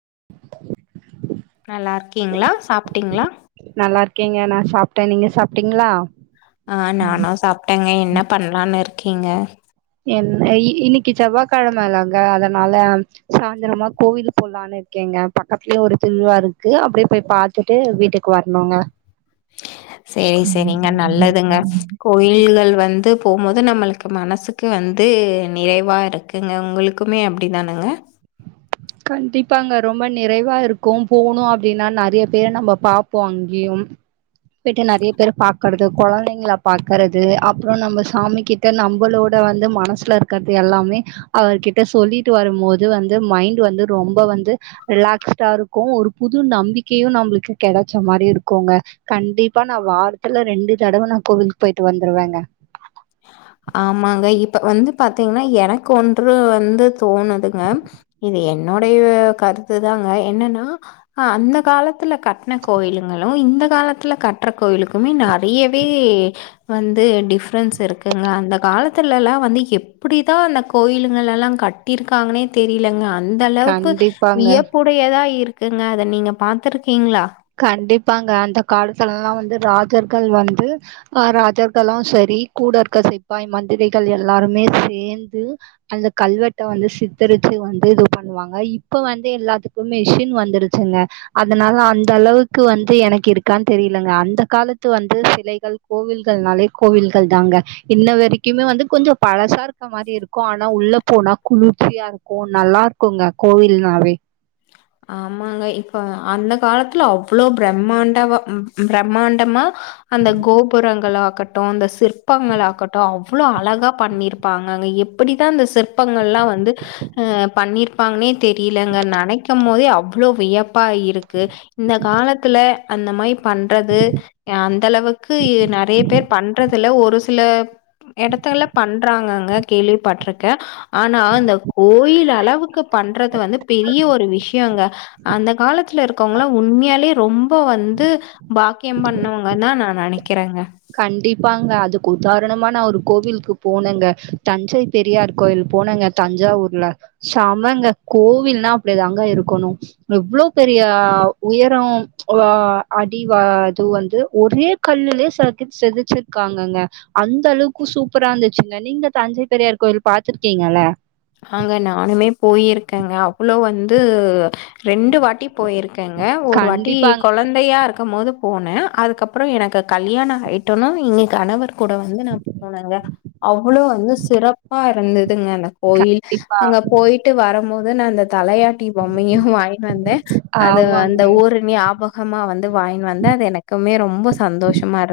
[inaudible] ஓகேங்களா சாப்பிட்டிங்களா நல்லா இருக்கீங்க நான் சாப்பிட்டேன் நீங்க சாப்பிட்டீங்களா ஆஹ் நானும் சாப்பிட்டேங்க என்ன பண்ணலான்னு இருக்கீங்க என் இன்னைக்கு செவ்வாய்கிழமைலாங்க அதனால சாயந்திரமா கோவில் போலான்னு இருக்கேங்க பக்கத்துலயே ஒரு திருவிழா இருக்கு அப்படியே போய் பாத்துட்டு வீட்டுக்கு வரணுங்க சேரி சேரிங்க நல்லதுங்க கோயில்கள் வந்து போபோது நம்மளுக்கு மனசுக்கு வந்து நிறைவா இருக்குங்க உங்களுக்குமே அப்படி தானுங்க கண்டிப்பா அங்க ரொம்ப நிறைவா இருக்கும் போனும் அப்படின்னா நிறைய பேரை நம்ம பார்ப்போம் அங்கேயும் போய்ட்டு நிறைய பேர் பாக்கறது குழந்தைங்க பாக்கறது அப்பறம் நம்ப சாமி கிட்ட நம்மளோட வந்து மனசுல இருக்கிறது எல்லாமே அவர்கிட்ட சொல்லிட்டு வரும் போது வந்து மைண்ட் வந்து ரொம்ப வந்து ரிலாக்ஸ்டா இருக்கும் ஒரு புது நம்பிக்கையும் நம்மளுக்கு கிடைச்ச மாரி இருக்கும்ங்க கண்டிப்பா நான் வாரத்துல ரெண்டு தடவ நான் கோவிலுக்கு போயிட்டு வந்துருவேங்க ஆமாங்க இப்ப வந்து பாத்தீங்கன்னா எனக்கு ஒன்று வந்து தோணுதுங்க இது என்னுோடைய கருத்துதாங்க என்னனா அந்த காலத்து துலா கட்டண கோயிலுங்களும் இந்த காலத்தில கற்ற கோயிலுக்குமே நிறையவே வந்து என்டிப் ப்ரென்ஸ் இருக்கு எங்க அந்த காலத்துல எல்லாம் வந்து எப்படித்தான் அந்த கோயிலுங்கள எல்லாம் கட்டிருக்காங்கன்னே தெரியலங்க அ அந்த அளவுக்கு கண்டிப்பாங்க வியப்புடையதா இருக் க்குங்க அத நீங்க பாத்துருக் க்கீங்ளா பாங்க அந்த காலத்துலல்லா வந்து ராஜர்கள் வந்து அ ராஜர்களு சரி கூடஇருக்க சிப்பாய் மந்திரிகள் எல்லாருமே சேந்து அந்த கல்வெட் ட வந்து சித்தரிச்சி வந்து இது ஒ பண்ணுவாங்க இப்ப வந்து எல்லாத்துக்கும் மிஷின் வந்துருச்சுங்க அதனால அந் தளவுக்கு வந்து எனக்கு இருக்கான் தெரிலங்க அந்த காலத்து வந்து சிலைகள் கோவில்கள்னாலே கோவில்கள் தாங்க இன்ன வரைக்குமே வந்து கொஞ்ச பழசா இருக்க மாரி இருக்கும் ஆனா உள்ள போனா குளிர்ச்சியா இருக்கு நல்லா இருக்குங்க கோவில்னாவே ஆமாங்க இப்ப அந்த காலத்துல அவ்ளோ பிரம்மாண்டவ பிரம்மாண்டமா அந்த கோபுரங்கள் ஆகட்டும் அந்த சிற்பங்கள் ஆக்கட்டு அவ்ளோ அழகா பண்ணிருப்பாங்கங்க எப்பிடிதா அந்த சிற்பங்கள்லா வந்து அ பண்ணிருப்பாங்னே தெரிலங்க நனைக் கம்மோதே அவ்ளோ வியப் ப்பா இருக்கு இந்த காலத்துல அந்த மைப் பண்றது அந் த அளவுக்கு நெறைய பேர் பண்றதுல ஒரு சில எடத்துல பண்றாங்கங்க கேள்விப்பட்ருக்கே ஆனா இந்த கோயில் அளவுக்கு பண்றது வந்து பெரிய ஒரு விஷ் யொங்க அந்த காலத்துல இருக்கவங்களா உண்மையாலே ரொம் ம்ப வந்து பாக்கியம் பண்ணவங்க தா நா நெனக் கிறங்க கண்டிப்பாங்க அதுக்கு உதாரணமா நா ஒரு கோவில்க்கு போனேங்க தஞ்சை பெரியார் கோயில் போனேங்க தஞ்சாவூர்ல சமங்க கோவில்னா அப்படிதாங்க இருக்கணு எவ்ளோ பெரிய உயரம் அடி அது வந்து ஒரே கல்லுலே செ செதுச்சிருக்காங்கங்க அந்த அளவுக்கு சூப்பரா இருந்துச்சுங்க நீங்க தஞ்சை பெரியார் கோயில் பாத்துருக்கீங்கல்ல ஆங்க நானுமே போயிருக்கேங்க அவ்வளொ வந் து ரெண்டு வாட்டி போயிருக்கேங்க ஒரு வாட்டி கண்டிப்பாங்க. கொழந்தையா இருக் கும் போது போனே அதுக்கப்ற எனக்கு கல்யாண ஆயிட்டனொ இங்க கணவர் கூட வந்து நா போனேங்க அவ்வளோ வந்து சிறப்பா இருந்ததுங்க கோயில் கண்டிப்பா. அங்க போயிட்டு வரும்மோ து நாந்த தலையாட்டி பொம்மையு வாங்கினுவந்தே அது ஆமாங்க. அந்த ஊர் நியாபகமா வந் து வாங்கினு வந்த அது எனக்குமே ரொம்ப சந்தோஷமாரு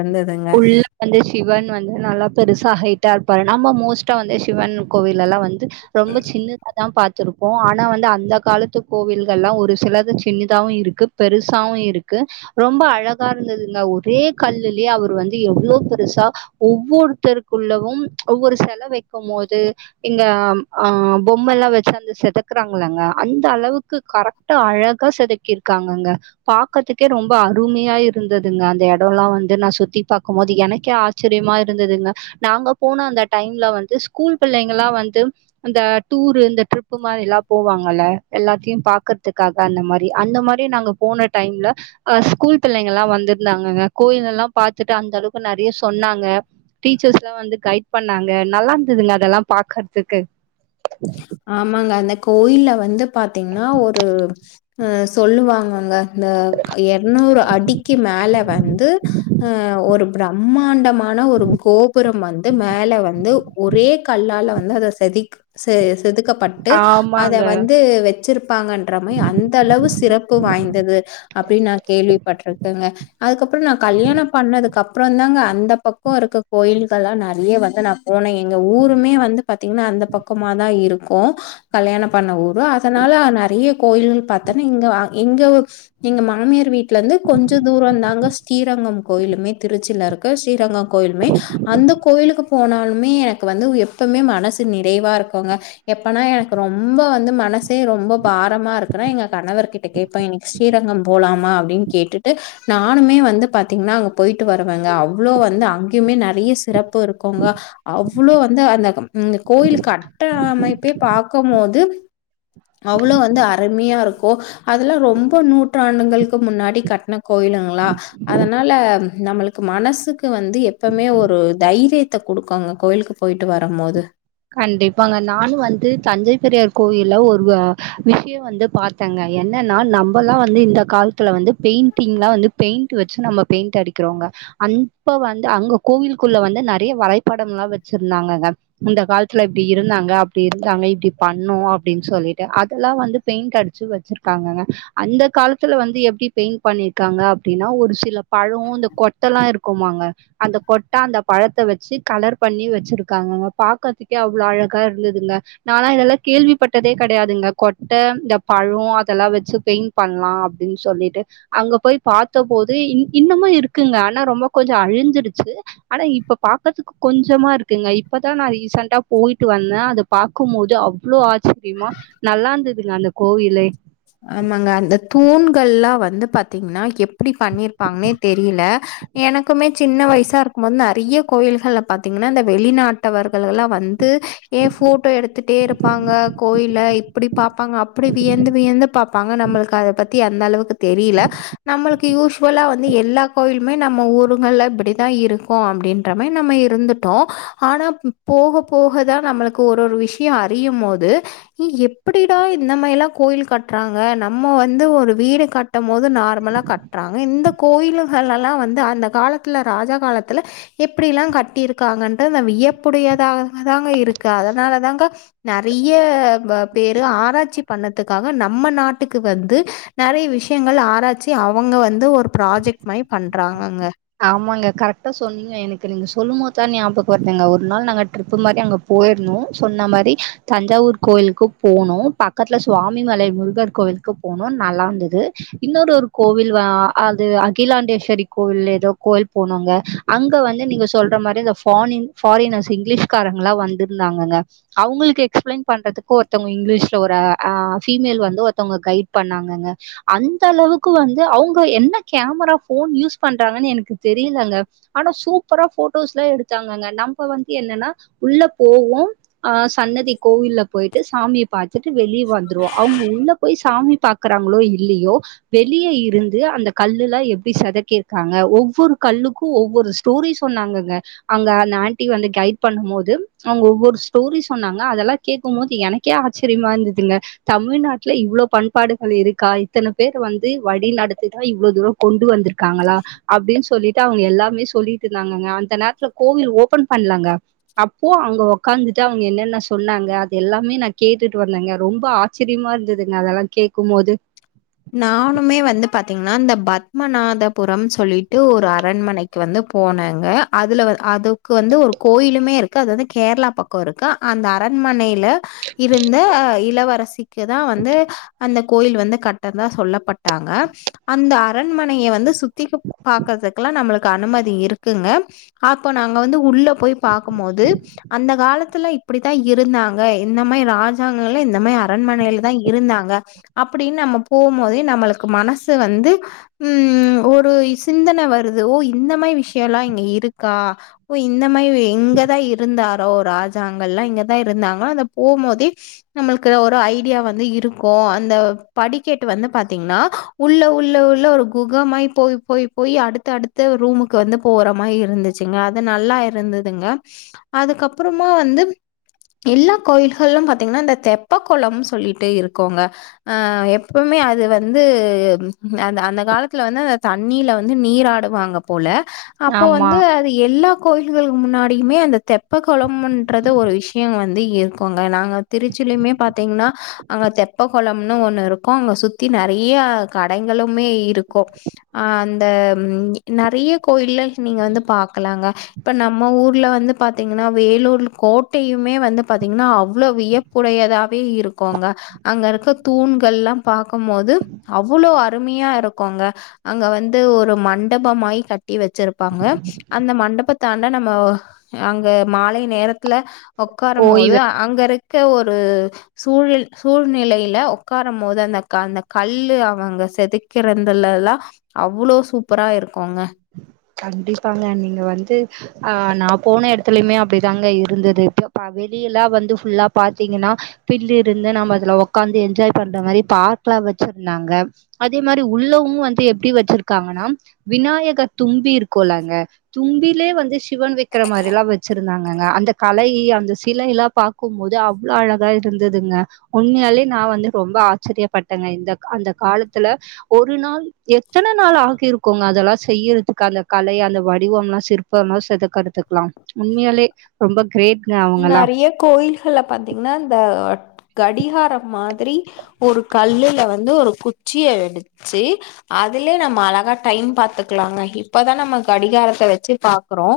உள்ள வந்து சிவன் வந்து நல்லா பெருசா ஹைட்டா இப்ப நாம மோஸ்ட்டா வந்து சிவன் கோவில் எல்லா வந்து ரொம்ப சின்னதாதா பாத் துருப்போ ஆனா வந்து அந்த காலத்து கோவில்கள்லா ஒரு சிலது சின்னதாவு இருக்கு பெருசாவு இருக்கு ரொம்ப அழகாருந்ததுங்க ஒரே கல்லுலெயே அவர் வந்து எவ்ளோ பெருசா ஒவ்வொருத்தருக்குள்ளவும் ஒவ்வொரு செல வைக்கும் போது இங்க ஆ பொம்மல்லா வச்சு அந்த செதுக்குறாங்களங்க அந்த அளவுக்கு கரெக்டா அழகா செதுக்கிருக்காங்கங்க பாக்கறதுக்கே ரொம்ப அருமையா இருந்ததுங்க அந்த எடல்லா வந்து நா சுத்தி பாக்கும்போது எனக்கே ஆச்சரியமா இருந்ததுங்க நாங்க போன அந்த டைம்ல வந்து ஸ்கூல் பிள்ளைங்கல்லா வந்து அந்த டூரு இந்த ட்ரிப்பு மாரி எல்லா போவாங்கல்ல எல்லாத்தையு பாக்கறதுக்காக அந்த மாரி அந்த மாரி நாங்க போன டைம்ல அ ஸ்கூல் பிள்ளைங்கல்லா வந்துருந்தாங்கங்க கோயிலெல்லா பாத் துட்டு அந்த அளவுக்கு நெறைய சொன்னாங்க டீச்சர்ஸ்லா வந்து கைட் பண்ணாங்க நல்லா இருந்ததுங்க அதல்லா பாக்கற்துக்கு ஆமாங்க அந்த கோயில வந்து பாத்தீங்கன்னா ஒரு ஹ சொல்லுவாங்கங்க இத இரநூறு அடிக்கு மேல வந்து அஹ ஒரு பிரம்மாண்டமா ஆனா ஒரு கோபுரம் வந்து மேல வந்து ஒரே கல்லால வந்து இன்ன அத செதுக் செதுக் கப்பட்டு அத ஆமாங்க வந்து வச்சிருப்பாங்கன்ற மாதிரி அந்த அளவு சிறப்பு வாய்ந்தது அப்படின்னு நான் கேள்விப்பட்டிருக்கேங்க அதுக்கப்புறம் நான் கல்யாணம் பண்ணதுக்குப்புறம் அப்புறந்தாங்க அந்த பக்கம் இருக்க கோயில்கள்லாம் நிறைய வந்து நா போன எங்க ஊருமே வந்து பாத்தீங்கன்னா அந்த பக் பக்கமா தான் இருக்கும் கல்யாணம் பண்ண ஊர் அதனால நிறைய கோயில் பார்த்தன்னா இங்க எங்க எங்க மாமியார் வீட்டுல இருந்து கொஞ்சம் தூரம்ந்தாங்க ஸ்ரீரங்கம் கோயிலுமே திருச்சில இருக்கு ஸ்ரீரங்கம் கோயிலுமே அந்த கோயிலுக்கு போனாலுமே எனக்கு வந்து எப்பவுமே மனசு நிறைவா இருக்கு இருக்குங்க எப்பனே ரொம்ப வந்து மனசே ரொம்ப பாரமா இருக்குன்னா எங்க கணவர்கிட்ட கேட்பே இன்னக்கி ஸ்ரீரங்கம் போலாமா அப்படின்னு கேட்டுட்டு நானுமே வந்து பாத்தீங்கன்னா அங்க போயிட்டு வருவங்க அவ்வளோ வந்து அங்கயுமே நிறைய நிறைய சிறப்பு இருக்குங்க அவ் அவ்ளோ வந்து அந்த கோயிலுக்கு சட்ட அமைப்பை பாக்கபோது அவ்வளவு வந்து அருமையா இருக்கும் இப்ப அதுல்லாம் ரொம்ப நூற்றாண்டுகளுக்கு முன்னாடி கட்டின கோயிலுங்களா அதனால நம்மளுக்கு மனசுக்கு வந்து எப்பவுமே ஒரு தைரியத்தை கொடுக்கோங்க கோயிலுக்கு போயிட்டு வரும் போது கண்டிப்பாங்க நானு வந்து தஞ்சை பெரியார் கோயில் ஒரு விஷயம் வந்து பார்த்தேங்க என்னன்னா நம்மல்லாம் வந்து இந்த காலத்துல வந்து பெயிண்டிங் எலாம் வந்து பெயிண்ட் வச்சு நம்ம பெயிண்ட் அடிக்கிறோங்க அப்ப வந்து அங்க கோவிலக்குள்ள வந்து நிறைய வரைபடம் எல்லாம் வச்சிருந்தாங்கங்க இந்த கால இப்படி இருந்தாங்க அப்படி இருந்தாங்க இப்படி பண்ணும் அப்படின்னு சொல்லிட்டு அதெல்லாம் வந்து பெயிண்ட் அடிச்சு வச்சிருக்காங்கங்க அந்த காலத்துல வந்து எப்படி பெயிண்ட் பண்ணிருக்காங்க அப்படின்னா ஒரு சில பழம் இந்த கொட்டை எல்லாம் இருக்குமாங்க அந்த கொட்டை அந்த பழத்தை வச்சு கலர் பண்ணி வச்சிருக்காங்கங்க பாக்கதுக்கு அவ்வளவு அழகா இருந்ததுங்க நானாலா இதெல்லாம் கேள்விப்பட்டதே கிடையாதுங்க கொட்டை இந்த பழம் அதெல்லாம் வச்சு பெயிண்ட் பண்ணலாம் அப்படின்னு சொல்லிட்டு அங்க போய் பார்த்தபோது இன்னுமும் இருக்குங்க ஆனா ரொம்ப கொஞ்சம் அழிஞ்சிருச்சு ஆனா இப்ப பாக்கதுக்கு கொஞ்சமா இருக்குங்க இப்பதான் நான் ரீசண்டா போயிட்டு வந்தேன் அதை பார்க்கும்போது அவ்ளோ ஆச்சரியமா நல்லா இருந்ததுங்க அந்த கோவிலே ஆமாங்க அந்த தூண்கள் எல்லாம் வ வந்து பார்த்தீங்கன்னா எப்ப அப்படி பண்ணிருப்பாங்கன்னே தெரியல எனக் குமே சின்ன வயசா இருக்கும் போது நிறைய கோயில்கள்ல பார்த்தீங்கன்னா இந்த வெளிநாட்டவர்கள் எல்லாம் வந்து ஏ போட்டோ எடுத்துட்டே இருப்பாங்க கோயில இப்படி பார்ப்பாங்க அப்படி வியந்து வியந்து பாப்பாங்க. நம்மளுக்கு அத பத்தி அந்த அளவுக்கு தெரியல நம்மளுக்கு யூசுவலா வந்து எல்லா கோயிலுமே நம்ம ஊருங்கள்ல இப்படிதான் இருக்கும் அப்படின்ற மாதிரி நம்ம இருந்துட்டோம் ஆனா போக போகதான் நம்மளுக்கு ஒரு ஒரு விஷயம் அறியும் போது எப்படிடா இந்த மாதிரிலாம் கோயில் கட்ட கட்டுறாங்க நம்ம வந்து ஒரு வீடு கட்டும் போது நார்மலா கட்டுறாங்க இந்த கோயில்கலாம் வந்து அந்த காலத்தில ராஜா காலத்தில எப்படிலாம் கட்டியிருக்காங்க என்றது நம்ம வியப்புடையதாக அதாங்க இருக்கு அதனால தாங்க நிறைய பேரு ஆராய்ச்சி பண்ணதுக்காக நம்ம நாட்டுக்கு வந்து நிறைய விஷயங்கள் ஆராட்ச்சி அவங்க வந்து ஒரு ப்ராஜெக்ட் மாதிரி பண்றாங்கங்க ஆமாங்க கரெக்ட்டா சொன்னீங்க எனக்கு நீங்க சொல்லும் போதுதான் ஞாபகம் வருந்தீங்க ஒரு நாள் நாங்க ட்ரிப்பு மாரி அங்க போயிருதோம் சொன்ன மாரி தஞ்சாவூர் கோவிலுக்கு போகனும் பக்கத்துல சுவாமிமலை முருகர் கோவிலுக்கு போகனும் நல்லா இருந்தது இன்னொரு ஒரு கோவில் அது அகிலாண்டேஸ்வரி கோவில் கோவில் போணங்க அங்க வந்து நீங்க சொல்லர மாரி அந்த பாரின் ஃபாரினஸ் இங்கிலிஷ்காரங்க வந்துருந்தாங்கங்க அவுங்களுக்கு எகஸ்பிளைன் பன்றதுக்கு ஒருத்தவங்க இங்கிலிஷ் ஒரு பீமேய்ல் ஒரு ஒருத்தவங்க கைட் பண்ணாங்க அந்த அளவுக்கு வந்து அவுங்க என்ன கேமரா போன் யூஸ் பன்ற எனக்கு தெரியல ஆனா சூப்பர போட்டோஸ் லாம் எடுத்தாங்க நம்ப என்னன்னா உள்ள போவோம் சன்னதி கோவில்ல போயிட்டு சாமிய பார்த்துட்டு வெளி வந்துருவோம் அவங்க உள்ள போய் சாமி பாக்குறாங்களோ இல்லையோ வெளியே இருந்து அந்த கல்லுல்லா எப்படி சதக்கிய இருக்காங்க ஒவ்வொரு கல்லுக்கும் ஒவ்வொரு ஸ்டோரி சொன்னாங்கங்க அங்க அந்த ஆண்டி வந்து கைட் பண்ணும் போது அவங்க ஒவ்வொரு ஸ்டோரி சொன்னாங்க அதெல்லாம் கேக்கும் போது எனக்கே ஆச்சரியமா இருந்ததுங்க தமிழ்நாட்டுல இவ்வளவு பண்பாடுகள் இருக்கா இத்தனை பேர் வந்து வழி நடத்ததான் இவ்வளோ தூரம் கொண்டு வந்திருக்காங்களா அப்படின்னு சொல்லிட்டு அவங்க எல்லாமே சொல்லிட்டு இருந்தாங்க அந்த நேரத்துல கோவில் ஓபன் பண்ணலாங்க அப்போ அங்க உக்காந்துட்டு அவங்க என்னென்ன சொன்னாங்க அது எல்லாமே நான் கேட்டுட்டு வந்தேங்க ரொம்ப ஆச்சரியமா இருந்ததுங்க அதெல்லாம் கேட்க போது நானுமே வந்து பாத்தீங்கன்னா இந்த பத்மநாதபுரம் சொல்லிட்டு ஒரு அரண்மனைக்கு வந்து போனேங்க அதுல அதுக்கு வந்து ஒரு கோயிலுமே இருக்கு அது வந்து கேரளா பக்கம் இருக்கு அந்த அரண்மனை லா இருந்த இளவரசிக்கு தான் வந்து அந்த கோயில் வந்து கட் தா சொல்லப்பட்டாங்க அந்த ஆ அரண்மனைய வந்து சுத்தி பாக்றதுக்கெல்லா நம்ளு அனுமதி இருக்குங்க அப்போ நாங்க வந்து உள்ள போய் பாக்கும்போது அந்த காலத் [unintelligible] இப்டிதா இருந்தாங்க இந்த மாரி ராஜாங்களேள்ள இந்த மாரி அரண்மனையில தா இருந்தாங்க அப்டின்னு நம்ம போம்போது நம்ளுக்கு மனசு வந்து உம் ஒரு சிந்தன வருது ஓ இந்த மாரி விஷயல்லா இங்க இருக்கா ஓ இந்த மாரி இ இங்கேதா இருந்தாரோ ராஜாங்கள்ளா இங்கேதா இருந்தாங்ளா அத போம்போது நம்ளுக்கு ஒரு ஐடியா வந்து இருக்கோ அந்த படி கேட்டு வந்து பாத்தீங்னா உள்ள உள்ள உள்ள ஒரு குகைமாய் போய் போய் போய் அடுத்த அடுத்த ரூமுக்கு வந்து போற மாரி இருந்துச்சுங்க அது நல்லா இருந்ததுங்க அதுக்கப்பறமா வந்து எல்லா கோயில்கலும் பாத்தீங்கனா இந்த தெப்பகுளம் சொல்லிட்டு இருக்கோங்க அஹ் எப்போவுமே அது வந்து அந்த அந்த காலத்தில வந்து அந்த தண்ணியில வந்து நீராடுவாங்க போல அப்போ ஆமா வந்து அது எல்லா கோயில்களு முன்னாடியுமே அந்த தெப்பகுளமுன்ற ஒரு விஷயம் வந்து இருக்கோங்க நாங்க திருச்சிலயுமே பாத்தீங்னா அங்க தெப்பகுளம்னு ஒண்ணு இருக் இருக்கோ அங்க சுத்தி நெறைய கடைங்களுமே இருக்கோ ஹ் அந்த நறைய கோயில்ல நீங்க வந்து பாக்கலாங்க இப்ப நம்ம ஊர்ல வந்து பாத்தீங்னா வேலூர்ல கோட்டையுமே வந்து பாத்தீங்னா அவ்ளோ வியப்புடையதாவே இருக்கோங்க அங்க இருக்க தூண்கள் எல்லா பாக்கும்போது அவ்ளோ அருமையா இருக்கோங்க அங்க வந்து ஒரு மண்டபமாயி கட்டி வச்சிருப்பாங்க அந்த மண்டபத்தாண்ட நம்ம அங்க மாலை நேரத்துல உக்கார போது ஓய்வு அங்க இரு கு ஒரு சூ சூழ்நிலையில உக்கார மொது அந்த க அந்த கல்லு அவங்க செதுக்கிறிதுலல்லா அவ்ளோ சூப்ரா இருக்கோங்க கண்டிப்பாங்க நீங்க வந்து ஆஹ் நா போன இடத்துலயுமே அப்டிதாங்க இருந்தது இப்போ ப வெளியலா வந்து ஃபுல்லா பாத்தீங்னா பில்லு இருந்து நாம அதுல உக்காந்து என்ஜாய் பண்றாமாரி பார்க்லா வச்சிருந்தாங்க அதே மாரி உள்ளவவோ வந்து எப்படி வெச்சிருக்காங்கனா விநாயகர் தும்பி இருக்கோலாங்க தும்பிலயே வந்து சிவன் வெக்கரமாரியெலா வச்சிரு இந்தாங்கங்க அந்த கலை அந்த சிலையில்லா பாக்கும் போது அவ்ளோ அழகா இருந்ததுங்க உண்மையாலே நா வந்து ரொம்ப ஆச்சரியப்பட்டேங்க இந்தக் க அந்த காலத்துல ஒரு நாள் எத்தன நாள் ஆகிருக்கோங்க அதெல்லா செய்யிர கலை அந்த வடிவம்லா சிற்பம்ளா செதுக்கர்துக்கலா உண்மையாலே ரொம்ப கிரேட் நறைய கோயில்கல பாத்தீங்னா இந்த கடிகாரம் மாதிரி ஒரு கல்லுல வந்து ஒரு குச்சிய எடுச்சு அதுலயே நம்ம அழகா டைம் பாத்துக்கலாங்க இப்பதா நம்ம கடிகாரத்த வச்சு பா க்றோ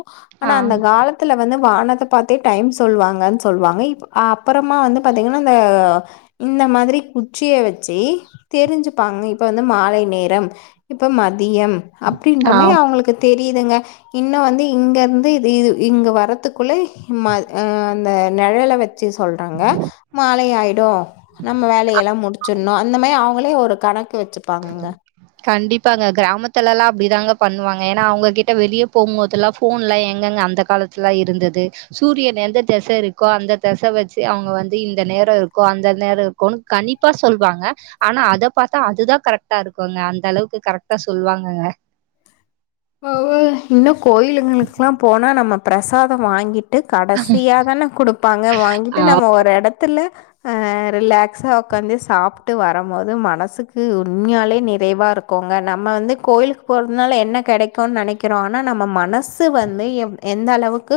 ஆ ஆனா அந்த காலத்துல வந்து வானத்த பாத் தே டைம் சொல்வாங்கன் சொல்வாங்க இப் அப்பறமா வந்து பாத்தீங்கனா இந்த இந்த மாரி குச்சிய வெச்சு தெரிஞ்சுப்பாங்க இப்ப வந்து மாலை நேரம் இப்ப மதி மதியம் அப்டின்றமே ஆம் அவங்களுக்கு தெரியுதுங்க இன்னோ வந்து இங்கேருந்து இது இது இங்கே வரத்துக்குள்ளே ம அ அந்த நிழல வ வெச்சு சொல்றாங்க மாலை ஆயிடோம் நம்ம வேலயெல்லாம் முடிச்சண்ணு அந்த மாரி அவ [unintelligible] ஒரு கணக்கு வச்சுப்பாங்கங்க இப்பாங்க கிராமத்துல எல்லாம் அப்டிதாங்க பண்ணுவாங்க ஏன்னா அவங்ககிட்ட வெளிய போம்போதுல்லாம் போன் எல்லாம் எங்கெங்க அந்த காலத்துலா இருந்தது சூரியன் எந்த திச இருக்கோ அந்த திசை வச்சு அவங்க வந்து இந்த நேரம் இருக்கோம் அந்த நேரம் இருக்கன்னு கண்ப்பா சொல்லுவாங்க ஆனா அத பாத்தா அதுதான் கரெக்டா இருக்கும்ங்க அந்த அளவுக்கு கரெக்டா சொல்லுவாங்கங்க [unintelligible] இன்னும் கோயிலுங்களுக்கெல்லாம் போனா நம்ம பிரசாதம் வாங்கி ட்டு கடைசியாதானே கொடுப்பாங்க வாங்கிட்டு ஆ நம்ம ஒரு இடத்துல ஆஹ ரிலாக்ஸா உக்காந்து சாப்பட்டு வரும் போது மனசுக்கு உண்மையாலே நெறைவா இருக்கோங்க நம்ம வந்து கோயிலுக்கு போறதுனால என்ன கெடைக்கும்னு நெனைக்கிறோம் ஆனா நம்ம மனசு [unintelligible] வந்து என் எந்த அளவுக்கு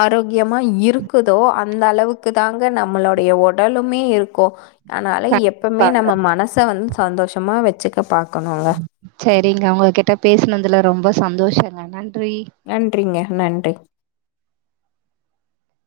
ஆரோக்கியமா இருக்குதோ அந்த அளவுக்கு தாங்க நம்மளுடைய உடலுமே இருக்கும் அதனால எப்மே கண்டிப்பாங்க நம்ம மனச வந்து சந்தோஷமாக வச்சுக்க பாக் செரிங்க உங்க கிட்ட பேசினதுல ரொம்ப சந்தோஷங்க நன்றி நன்றிங்க நன்றி